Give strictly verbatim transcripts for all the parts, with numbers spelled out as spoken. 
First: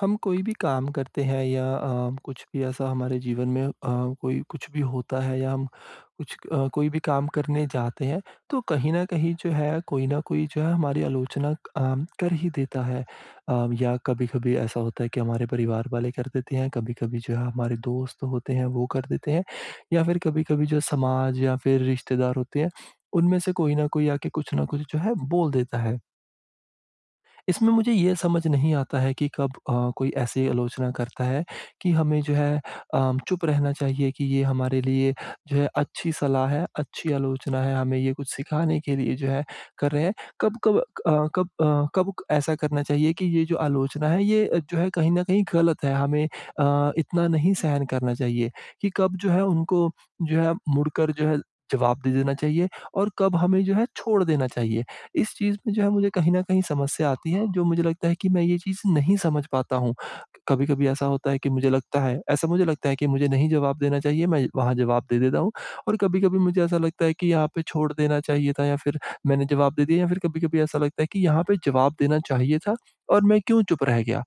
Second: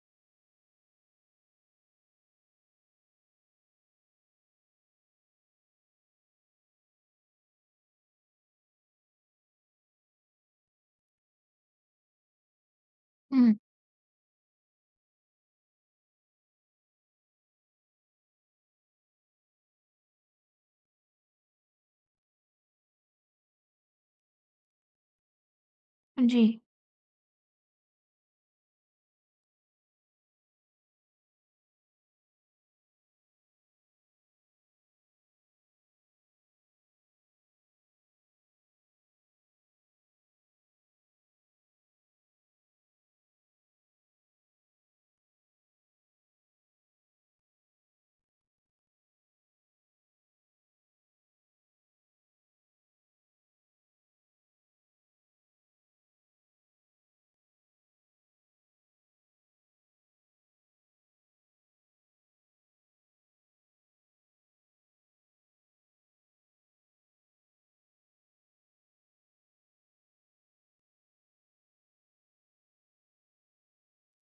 हम कोई भी काम करते हैं या अ, कुछ भी ऐसा हमारे जीवन में अ, कोई कुछ भी होता है या हम कुछ अ, कोई भी काम करने जाते हैं तो कहीं न कहीं जो है कोई न कोई जो है हमारी आलोचना अम, कर ही देता है। हुँ, अ, या कभी-कभी ऐसा होता है कि हमारे परिवार वाले कर देते हैं, कभी-कभी जो है हमारे दोस्त होते हैं वो कर देते हैं या फिर कभी-कभी जो समाज या फिर रिश्तेदार होते हैं उनमें से कोई न कोई आके कुछ न कुछ जो है बोल देता है। जी, इसमें मुझे ये समझ नहीं आता है कि कब अ, कोई ऐसी आलोचना करता है कि हमें जो है अम, चुप रहना चाहिए कि ये हमारे लिए जो है अच्छी सलाह है, अच्छी आलोचना है, हमें ये कुछ सिखाने के लिए जो है कर रहे हैं। कब-कब अ, कब अ, कब ऐसा करना चाहिए कि ये जो आलोचना है ये अ, जो है कहीं न कहीं गलत है, हमें अ, इतना नहीं सहन करना चाहिए कि कब जो है उनको जो है मुड़कर जो है जवाब दे देना चाहिए और कब हमें जो है छोड़ देना चाहिए। इस चीज़ में जो है मुझे कहीं न कहीं समस्या आती है जो मुझे लगता है कि मैं ये चीज़ नहीं समझ पाता हूँ। कभी-कभी ऐसा होता है कि मुझे लगता है ऐसा मुझे लगता है कि मुझे नहीं जवाब देना चाहिए, मैं वहाँ जवाब दे देता हूँ और कभी-कभी मुझे ऐसा लगता है कि यहाँ पे छोड़ देना चाहिए था या फिर मैंने जवाब दे दिया या फिर कभी-कभी ऐसा लगता है कि यहाँ पे जवाब देना चाहिए था और मैं क्यों चुप रह गया?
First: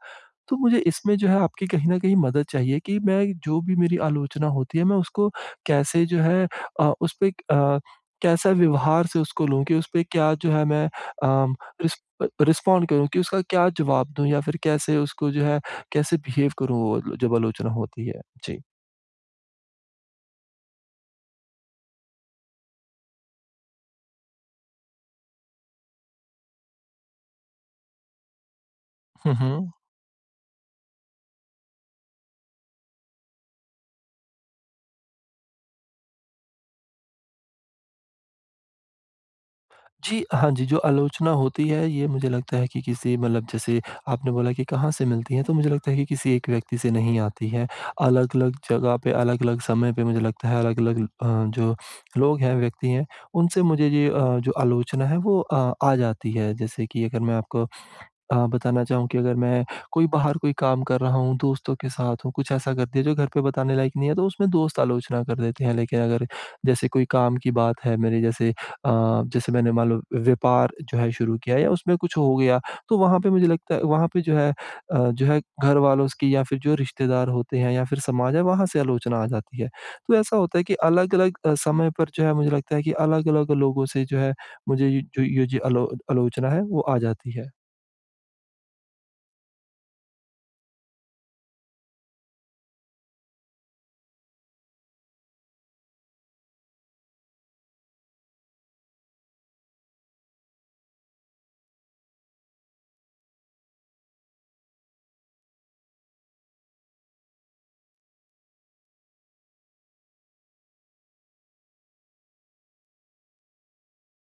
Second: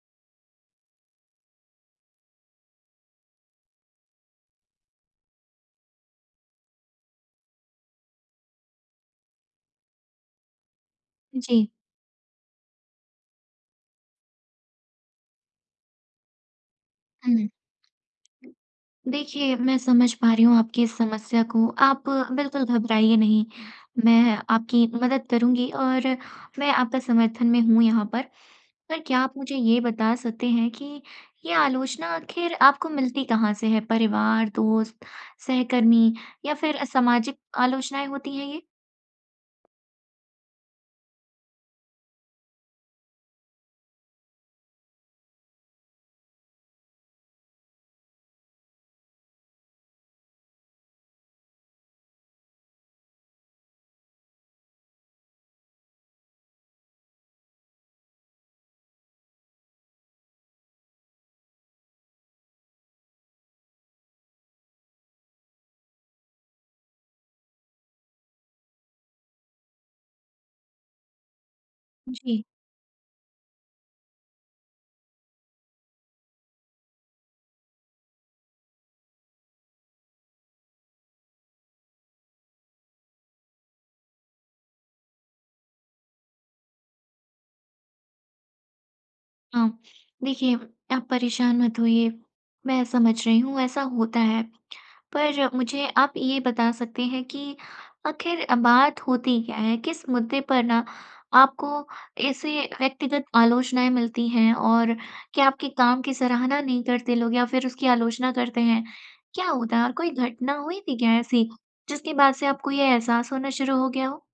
तो मुझे इसमें जो है आपकी कहीं न कहीं मदद चाहिए कि मैं जो भी मेरी आलोचना होती है मैं उसको कैसे जो है अ, उस पे अ, कैसा व्यवहार से उसको लूँ कि उस पे क्या जो है मैं अम, जी। रिस अ, रिस्पॉन्ड करूँ कि उसका क्या जवाब दूँ या फिर कैसे उसको जो है कैसे बिहेव करूँ वो जब हुँ। आलोचना होती है? जी। देखिए, मैं समझ पा रही हूँ आपकी इस समस्या को। आप बिल्कुल घबराइए नहीं, मैं आपकी मदद करूँगी और मैं आपका समर्थन में हूँ यहाँ पर। पर क्या आप हुँ, मुझे हुँ। ये बता सकते हैं कि ये आलोचना आखिर आपको मिलती कहाँ से है? परिवार, दोस्त, सहकर्मी या फिर सामाजिक आलोचनाएँ होती हैं ये? जी, हाँ जी, जो आलोचना होती है ये मुझे लगता है कि किसी मतलब जैसे आपने बोला कि कहाँ से मिलती है, तो मुझे लगता है कि किसी एक व्यक्ति से नहीं आती है। अलग-अलग जगह पे, अलग-अलग समय पे मुझे लगता है अलग-अलग अ, जो लोग हैं, व्यक्ति हैं, उनसे मुझे ये अ, जो आलोचना है वो अ, आ जाती है। जैसे कि अगर मैं आपको अ, बताना चाहूँ कि अगर मैं कोई बाहर कोई काम कर रहा हूँ, दोस्तों के साथ हूँ, कुछ ऐसा कर दिया जो घर पे बताने लायक नहीं है, तो उसमें दोस्त आलोचना कर देते हैं। लेकिन अगर जैसे कोई काम की बात है मेरे जैसे अ, जैसे मैंने मान लो व्यापार जो है शुरू किया या उसमें कुछ हो जी। गया, तो वहाँ पे मुझे लगता है वहाँ पे जो है अ, जो है घर वालों स की या फिर जो रिश्तेदार होते हैं या फिर समाज है, वहाँ से आलोचना आ जाती है। तो ऐसा होता है कि अलग-अलग अ, समय पर जो है मुझे लगता है कि अलग-अलग लोगों से जो है मुझे ये जो ये जो आलो आलोचना है, वो आ जाती है। हाँ, देखिए आप परेशान मत होइए, मैं समझ रही हूँ ऐसा होता है। पर मुझे आप ये बता सकते हैं कि आखिर बात होती क्या है? किस मुद्दे पर ना आपको ऐसे व्यक्तिगत आलोचनाएँ मिलती हैं और क्या आपके काम की सराहना नहीं करते लोग या फिर उसकी आलोचना करते हैं? क्या होता है? और कोई घटना हुई थी क्या ऐसी जिसके बाद से आपको ये एहसास होना शुरू हो गया हो?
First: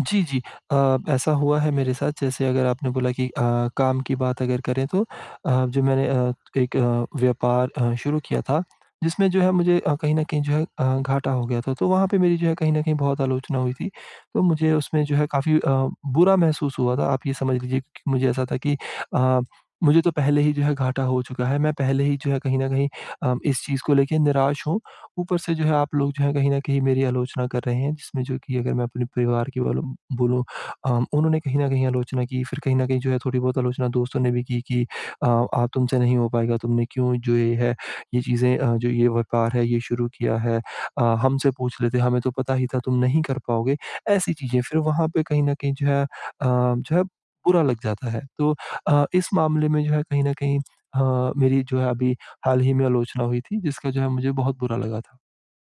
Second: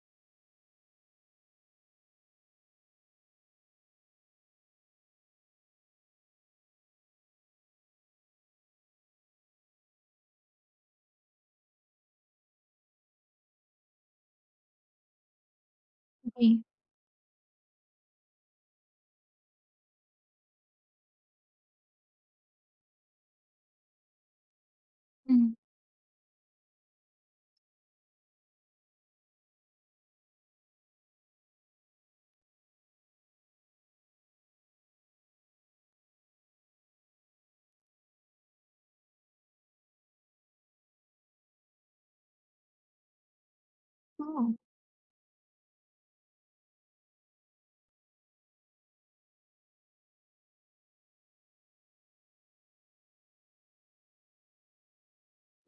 जी, जी। अ, ऐसा हुआ है मेरे साथ जैसे अगर आपने बोला कि अ, काम की बात अगर करें तो अ, जो मैंने अ, एक अ, व्यापार अ, शुरू किया था जिसमें जो है मुझे अ, कहीं न कहीं जो है अ, घाटा हो गया था। तो वहाँ पे मेरी जो है कहीं न कहीं बहुत आलोचना हुई थी। तो मुझे उसमें जो है काफ़ी अ, बुरा जी। महसूस हुआ था। आप ये समझ लीजिए कि मुझे ऐसा था कि अ, मुझे तो पहले ही जो है घाटा हो चुका है। मैं पहले ही जो है कहीं न कहीं अ, इस चीज़ को लेके निराश हूँ, ऊपर से जो है आप लोग जो है कहीं न कहीं मेरी आलोचना कर रहे हैं जिसमें जो कि अगर मैं अपने परिवार की वालों बोलूँ, अ, उन्होंने कहीं न कहीं आलोचना की, फिर कहीं न कहीं जो है थोड़ी बहुत आलोचना दोस्तों ने भी की कि अ, आप तुमसे नहीं हो पाएगा, तुमने क्यों जो ये है ये चीज़ें अ, जो ये व्यापार है ये शुरू किया है, अ, हमसे पूछ लेते, हमें तो पता ही था तुम नहीं कर पाओगे। ऐसी हुँ। चीज़ें फिर वहाँ पे कहीं न कहीं जो है अ, जो है बुरा लग जाता है। तो अ, इस मामले में जो है कहीं न कहीं अ, मेरी जो है अभी हाल ही में आलोचना हुई थी जिसका जो है मुझे बहुत बुरा लगा था।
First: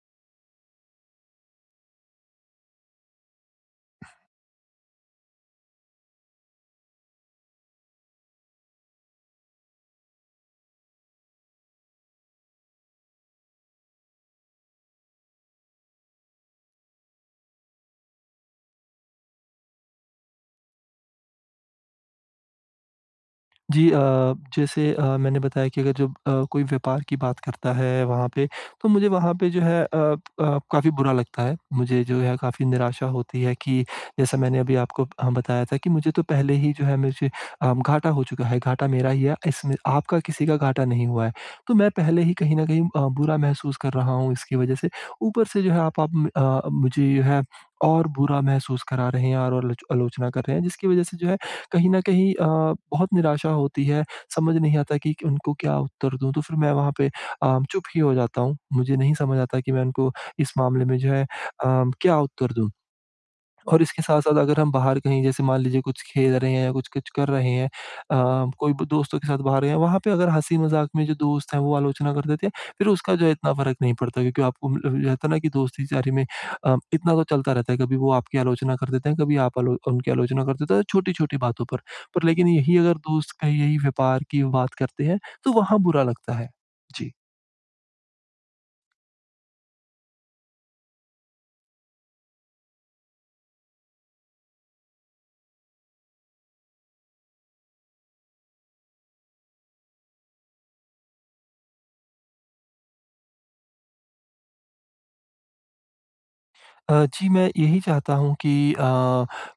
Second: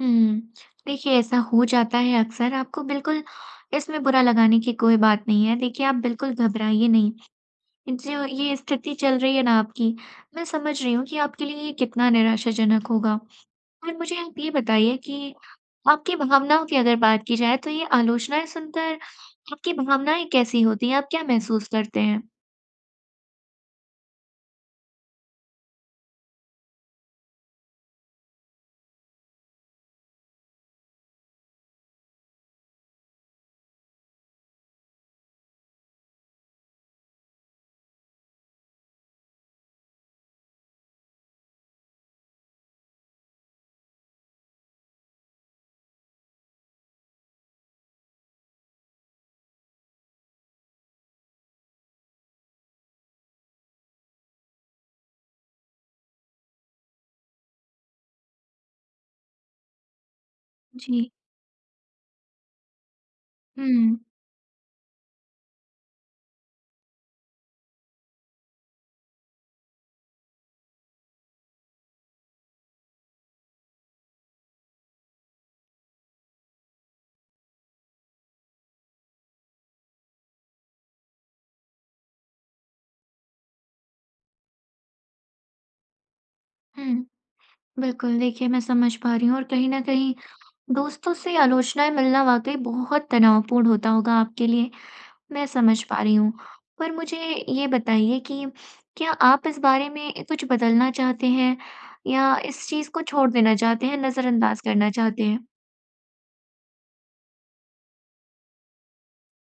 हुँ। देखिए, ऐसा हो जाता है अक्सर, आपको बिल्कुल इसमें बुरा लगाने की कोई बात नहीं है। देखिए, आप बिल्कुल घबराइए नहीं। जो ये स्थिति चल रही है ना आपकी, मैं समझ रही हूँ कि आपके लिए ये कितना निराशाजनक होगा। और मुझे आप ये बताइए कि आपकी भावनाओं की अगर बात की जाए, तो ये आलोचनाएँ सुनकर आपकी भावनाएँ कैसी होती हैं? आप क्या महसूस करते हैं? जी। अ, जैसे अ, मैंने बताया कि अगर जब अ, कोई व्यापार की बात करता है वहाँ पे, तो मुझे वहाँ पे जो है अ अ, काफ़ी बुरा लगता है। मुझे जो है काफ़ी निराशा होती है कि जैसा मैंने अभी आपको अ, बताया था कि मुझे तो पहले ही जो है मुझे अ, घाटा हो चुका है, घाटा मेरा ही है, इसमें आपका किसी का घाटा नहीं हुआ है। तो मैं पहले ही कहीं न कहीं अ, बुरा महसूस कर रहा हूँ इसकी वज़ह से। ऊपर से जो है आप आप म अ, मुझे जो है और बुरा महसूस करा रहे हैं और आलोच आलोचना कर रहे हैं जिसकी वज़ह से जो है कहीं न कहीं अ, बहुत निराशा होती है, समझ नहीं आता कि उनको क्या उत्तर दूँ, तो फिर मैं वहाँ पे अ, चुप ही हो जाता हूँ। मुझे नहीं समझ आता कि मैं उनको इस मामले में जी। जो है अ, क्या उत्तर दूँ? और हुँ, इसके साथ-साथ अगर हम बाहर कहीं जैसे मान लीजिए कुछ खेल रहे हैं या कुछ-कुछ कर रहे हैं अ, कोई ब दोस्तों के साथ बाहर गए हैं, वहाँ पे अगर हँसी-मज़ाक में जो दोस्त हैं वो आलोचना कर देते हैं, फिर उसका जो है इतना फ़र्क नहीं पड़ता क्योंकि आपको म रहता है ना कि दोस्ती यारी में अ, इतना तो चलता रहता है, कभी वो आपकी आलोचना कर देते हैं, कभी आप आलो उनकी आलोचना कर देते हो छोटी-छोटी बातों पर। पर लेकिन यही अगर दोस्त कहीं यही व्यापार की बात करते हैं, तो वहाँ बुरा लगता है। हुँ। जी। बिल्कुल, देखिए मैं समझ पा रही हूँ और कहीं न कहीं दोस्तों से आलोचनाएँ मिलना वाक़ई बहुत तनावपूर्ण होता होगा आपके लिए, मैं समझ पा रही हूँ। पर मुझे ये बताइए कि क्या आप इस बारे में कुछ बदलना चाहते हैं या इस चीज़ को छोड़ देना चाहते हैं, नज़रअंदाज़ करना चाहते हैं? अ, जी, मैं यही चाहता हूँ कि अ,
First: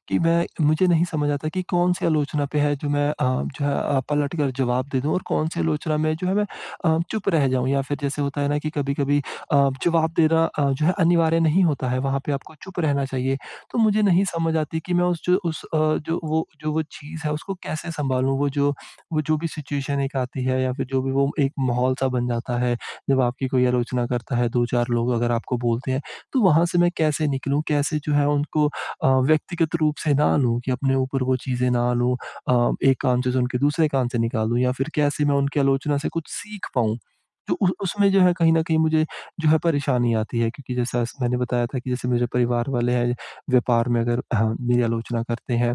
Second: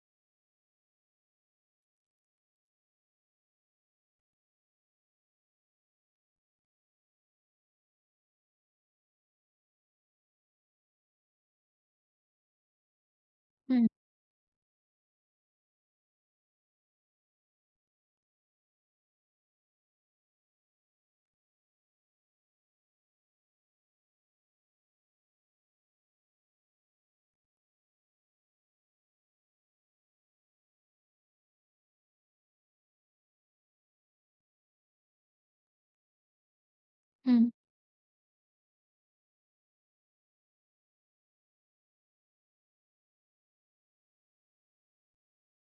कि मैं मुझे नहीं समझ आता कि कौन-सी आलोचना पे है जो मैं अ, जो है अ, पलट कर जवाब दे दूँ और कौन-सी आलोचना में जो है मैं अ, चुप रह जाऊँ या फिर जैसे होता है ना कि कभी-कभी अ, जवाब देना अ, जो है अनिवार्य नहीं होता है, वहाँ पे आपको चुप रहना चाहिए। तो हुँ, मुझे नहीं समझ आती कि मैं उस जो उस अ, जो वो जो वो चीज़ है उसको कैसे सँभालूँ? वो जो वो जो भी सिचुएशन एक आती है या फिर जो भी वो एक माहौल-सा बन जाता है, जब आपकी कोई आलोचना करता है, दो चार लोग अगर आपको बोलते हैं तो वहाँ से मैं कैसे निकलूँ? कैसे जो है उनको अ, व्यक्तिगत रूप से ना लूँ कि अपने ऊपर वो चीज़ें ना लूँ, अ, एक कान से सुन के दूसरे कान से निकालूँ या फिर कैसे मैं उनकी आलोचना से कुछ सीख पाऊँ? हुँ। तो उ उसमें जो है कहीं न कहीं मुझे जो है परेशानी आती है क्योंकि जैसा स मैंने बताया था कि जैसे मेरे परिवार वाले हैं, व्यापार में अगर हाँ, मेरी आलोचना करते हैं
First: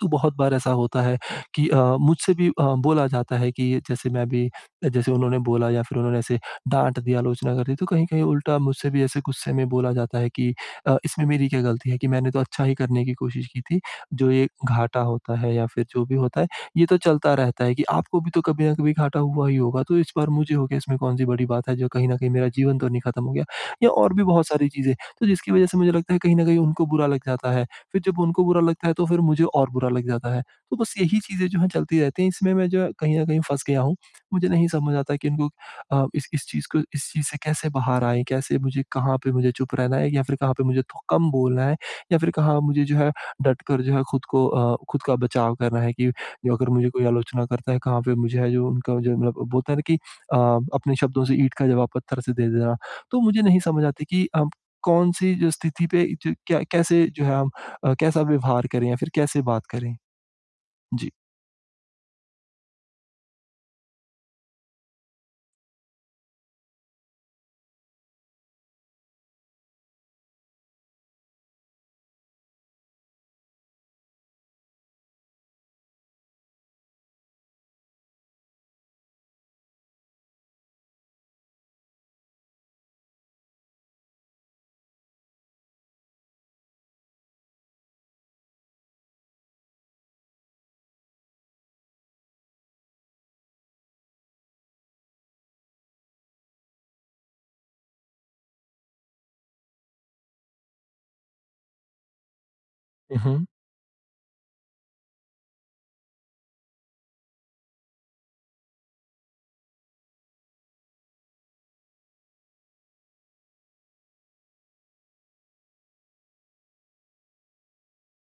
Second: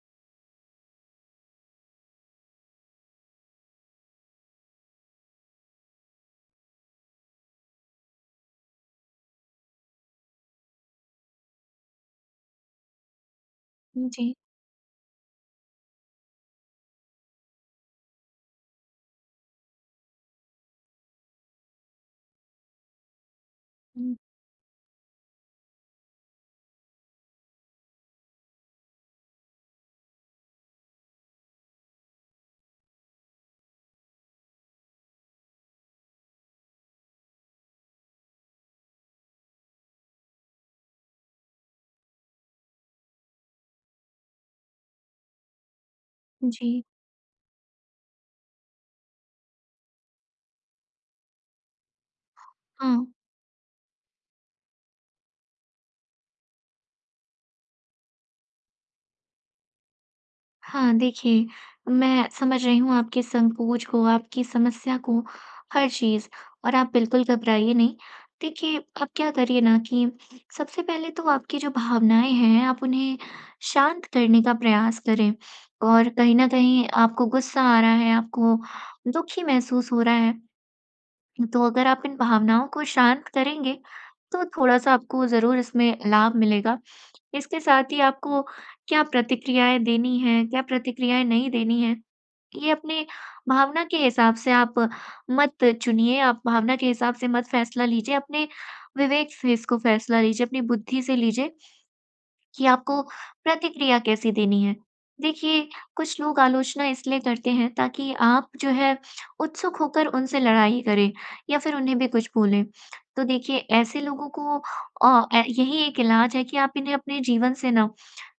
तो बहुत बार ऐसा होता है कि अ, मुझसे भी अ, बोला जाता है कि जैसे मैं भी जैसे उन्होंने बोला या फिर उन्होंने ऐसे डाँट दिया, आलोचना कर दी, तो कहीं-कहीं उल्टा मुझसे भी ऐसे गुस्से में बोला जाता है कि अ, इसमें मेरी क्या गलती है, कि मैंने तो अच्छा ही करने की कोशिश की थी। जो जी, ये घाटा होता है या फिर जो भी होता है, ये तो चलता रहता है, कि आपको भी तो कभी न कभी घाटा हुआ ही होगा, तो इस बार मुझे हो गया, इसमें कौन-सी बड़ी बात है, जो कहीं न कहीं मेरा जीवन तो नहीं खत्म हो गया या और हुँ, भी बहुत सारी चीज़ें, तो जिसकी वजह से मुझे लगता है कहीं न कहीं उनको बुरा लग जाता है। फिर जब उनको बुरा लगता है तो फिर मुझे और बुरा लग जाता है। तो बस यही चीज़ें जो हैं चलती रहती हैं, इसमें मैं जो है कहीं न कहीं फँस गया हूँ। मुझे नहीं समझ आता कि इनको अ, इस इस चीज़ को इस चीज़ से कैसे बाहर आएँ, कैसे मुझे कहाँ पे मुझे चुप रहना है या फिर कहाँ पे मुझे थो कम बोलना है या फिर कहाँ मुझे जो है डट कर जो है खुद को अ, खुद का बचाव करना है कि जो अगर जी, मुझे कोई आलोचना करता है कहाँ पे मुझे है जो उनका जो मतलब बोलते हैं ना कि अ, अपने शब्दों से ईंट का जवाब पत्थर से दे देना। हाँ। तो मुझे नहीं समझ आती कि हम कौन-सी जो स्थिति पे जो क्या कैसे जो है हम अ, कैसा व्यवहार करें या फिर कैसे बात करें? हाँ, जी। देखिए, मैं समझ रही हूँ आपके संकोच को, आपकी समस्या को, हर चीज़ और आप बिल्कुल घबराइए नहीं। देखिए, आप क्या करिए ना कि सबसे पहले तो आपकी जो भावनाएँ हैं, आप उन्हें शांत करने का प्रयास करें और कहीं न कहीं आपको गुस्सा आ रहा है, आपको दुखी महसूस हो रहा है, तो अगर आप इन भावनाओं को शांत करेंगे, तो थोड़ा-सा आपको ज़रूर इसमें लाभ मिलेगा। इसके साथ ही आपको क्या प्रतिक्रियाएँ देनी हैं, क्या प्रतिक्रियाएँ नहीं देनी हैं, ये अपने भावना के हिसाब से आप मत चुनिए, आप भावना के हिसाब से मत फैसला लीजिए, अपने विवेक से इसको फैसला लीजिए, अपनी बुद्धि से लीजिए। कि आपको उहुँ, प्रतिक्रिया कैसी देनी है। देखिए, कुछ लोग आलोचना इसलिए करते हैं ताकि आप जो है उत्सुक होकर उनसे लड़ाई करें या फिर उन्हें भी कुछ बोलें। तो देखिए ऐसे लोगों को अ, ए यही एक इलाज है कि आप इन्हें अपने जीवन से ना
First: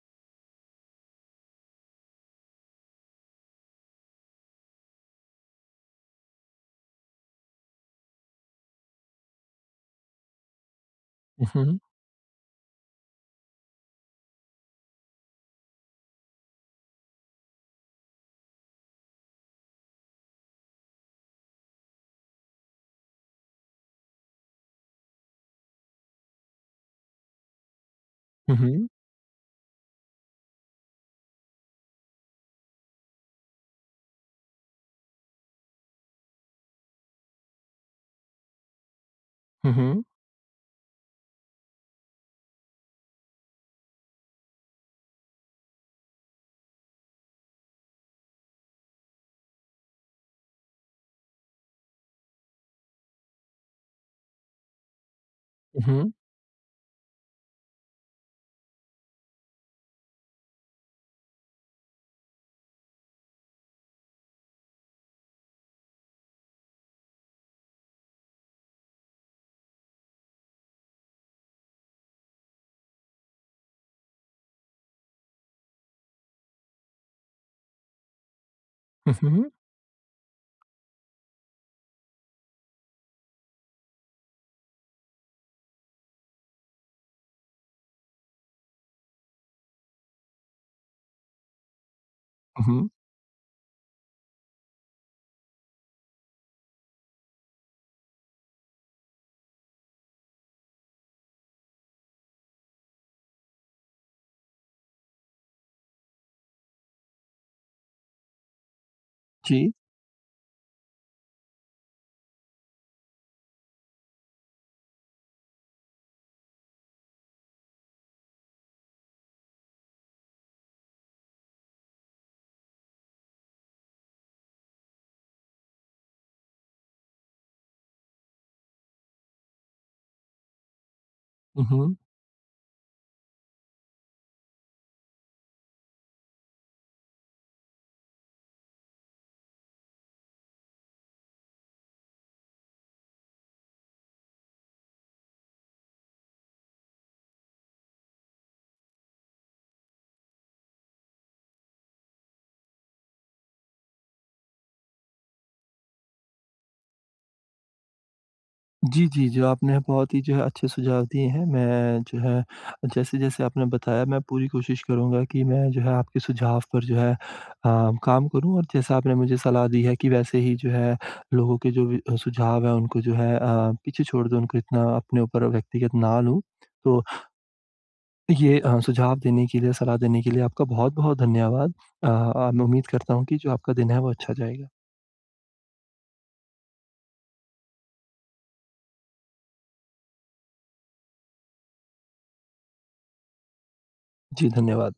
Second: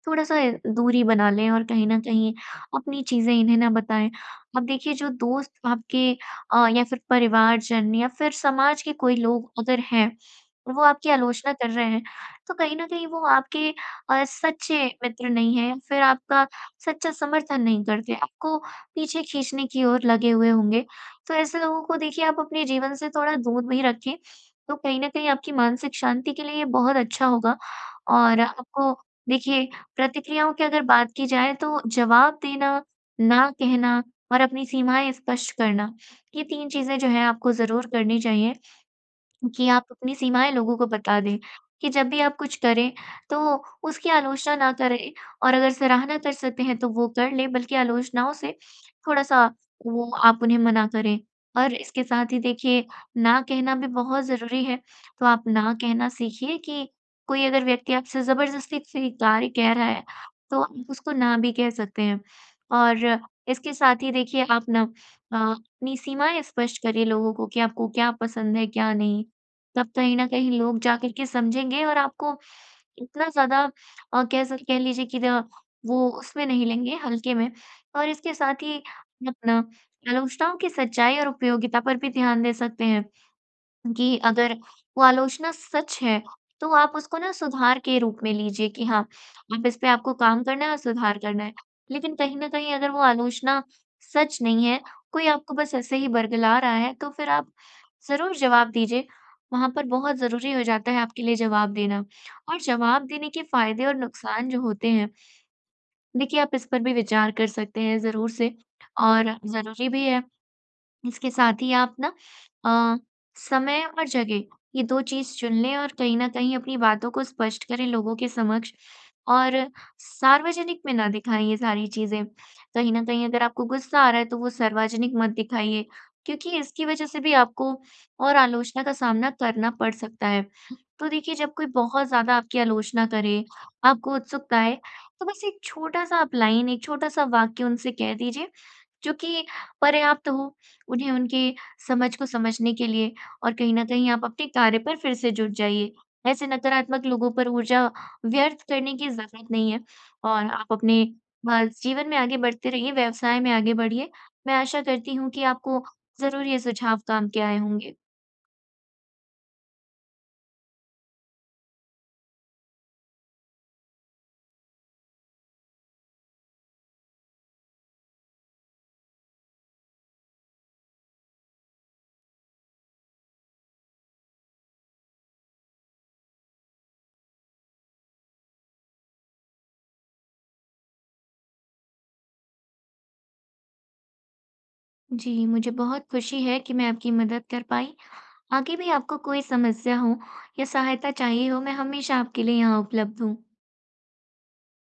थोड़ा-सा दूरी बना लें और कहीं न कहीं अपनी चीज़ें इन्हें ना बताएँ। अब देखिए जो दोस्त आपके अ, या फिर परिवारजन या फिर समाज के कोई लोग अगर हैं, वो आपकी आलोचना कर उहुँ, रहे हैं, तो कहीं न कहीं वो आपके अ, सच्चे मित्र नहीं हैं, फिर आपका सच्चा समर्थन नहीं करते, आपको पीछे खींचने की ओर लगे हुए होंगे। तो ऐसे लोगों को देखिए आप अपने जीवन से थोड़ा दूर भी रखें, तो कहीं न कहीं आपकी मानसिक शांति के लिए ये बहुत अच्छा होगा। और उहुँ, आपको देखिए प्रतिक्रियाओं की अगर बात की जाए तो जवाब देना, ना कहना और अपनी सीमाएँ स्पष्ट करना, ये तीन चीज़ें जो हैं आपको ज़रूर करनी चाहिए। कि आप उहुँ, अपनी सीमाएँ लोगों को बता दें, कि जब भी आप कुछ करें, तो उसकी आलोचना ना करें और अगर सराहना कर सकते हैं, तो वो कर लें, बल्कि आलोचनाओं से थोड़ा-सा वो आप उन्हें मना करें। और इसके साथ ही देखिए, ना कहना भी बहुत ज़रूरी है, तो आप ना उहुँ, कहना सीखिए कि कोई अगर व्यक्ति आपसे ज़बरदस्ती कोई कार्य कह रहा है, तो आप उसको ना भी कह सकते हैं। और इसके साथ ही देखिए, आप ना अ, अपनी सीमाएँ स्पष्ट करिए लोगों को कि आपको क्या पसंद है, क्या नहीं। तब कहीं न कहीं लोग जाकर के समझेंगे और आपको इतना ज़्यादा अ, कह सक कह लीजिए कि द वो उसमें नहीं लेंगे हल्के में। और इसके साथ ही उहुँ। अपना आलोचनाओं की सच्चाई और उपयोगिता पर भी ध्यान दे सकते हैं। कि अगर वो आलोचना सच है, तो आप उसको ना सुधार के रूप में लीजिए कि हाँ, अब इस पे आपको काम करना है और सुधार करना है। लेकिन कहीं न कहीं उहुँ, अगर वो आलोचना सच नहीं है, कोई आपको बस ऐसे ही बरगला रहा है, तो फिर आप ज़रूर जवाब दीजिए। वहाँ पर बहुत ज़रूरी हो जाता है आपके लिए जवाब देना। और जवाब देने के फ़ायदे और नुकसान जो होते हैं, देखिए आप इस पर भी विचार कर सकते हैं ज़रूर से और जी। ज़रूरी भी है। इसके साथ ही आप ना अ, समय और जगह ये दो चीज़ चुन लें और कहीं न कहीं अपनी बातों को स्पष्ट करें लोगों के समक्ष और सार्वजनिक में ना दिखाएँ ये सारी चीज़ें। कहीं न कहीं अगर आपको गुस्सा आ रहा है तो वो सार्वजनिक मत दिखाइए, क्योंकि इसकी वजह से भी आपको और आलोचना का सामना करना पड़ सकता है। तो देखिए जब कोई उहुँ। बहुत ज़्यादा आपकी आलोचना करे, आपको उत्सुकता आए, तो बस एक छोटा-सा आप लाइन, एक छोटा-सा वाक्य उनसे कह दीजिए, जो कि पर्याप्त हो, उन्हें उनके समझ को समझने के लिए और कहीं न कहीं आप अपने कार्य पर फिर से जुट जाइए। ऐसे नकारात्मक लोगों पर ऊर्जा व्यर्थ करने की ज़रूरत नहीं है और आप अपने अ, जीवन में आगे बढ़ते रहिए, व्यवसाय में आगे बढ़िए। मैं आशा करती हूँ कि आपको ज़रूर ये सुझाव काम के आए होंगे। जी, जी, जो आपने बहुत ही जो है अच्छे सुझाव दिए हैं। मैं जो है जैसे-जैसे आपने बताया मैं पूरी कोशिश करूँगा कि मैं जो है आपके सुझाव पर जो है अ, काम करूँ और जैसा आपने मुझे सलाह दी है कि वैसे ही जो है लोगों के जो भी अ, सुझाव हैं उनको जो है अ, पीछे छोड़ दूँ, उनको इतना अपने ऊपर व्यक्तिगत ना लूँ। तो ये अ, सुझाव देने के लिए, सलाह देने के लिए आपका बहुत-बहुत धन्यवाद। अ, अब मैं उम्मीद करता हूँ कि जो आपका दिन है वो अच्छा जाएगा। जी, मुझे बहुत खुशी है कि मैं आपकी मदद कर पाई। आगे भी आपको कोई समस्या हो या सहायता चाहिए हो, मैं हमेशा आपके लिए यहाँ उपलब्ध हूँ। जी, धन्यवाद।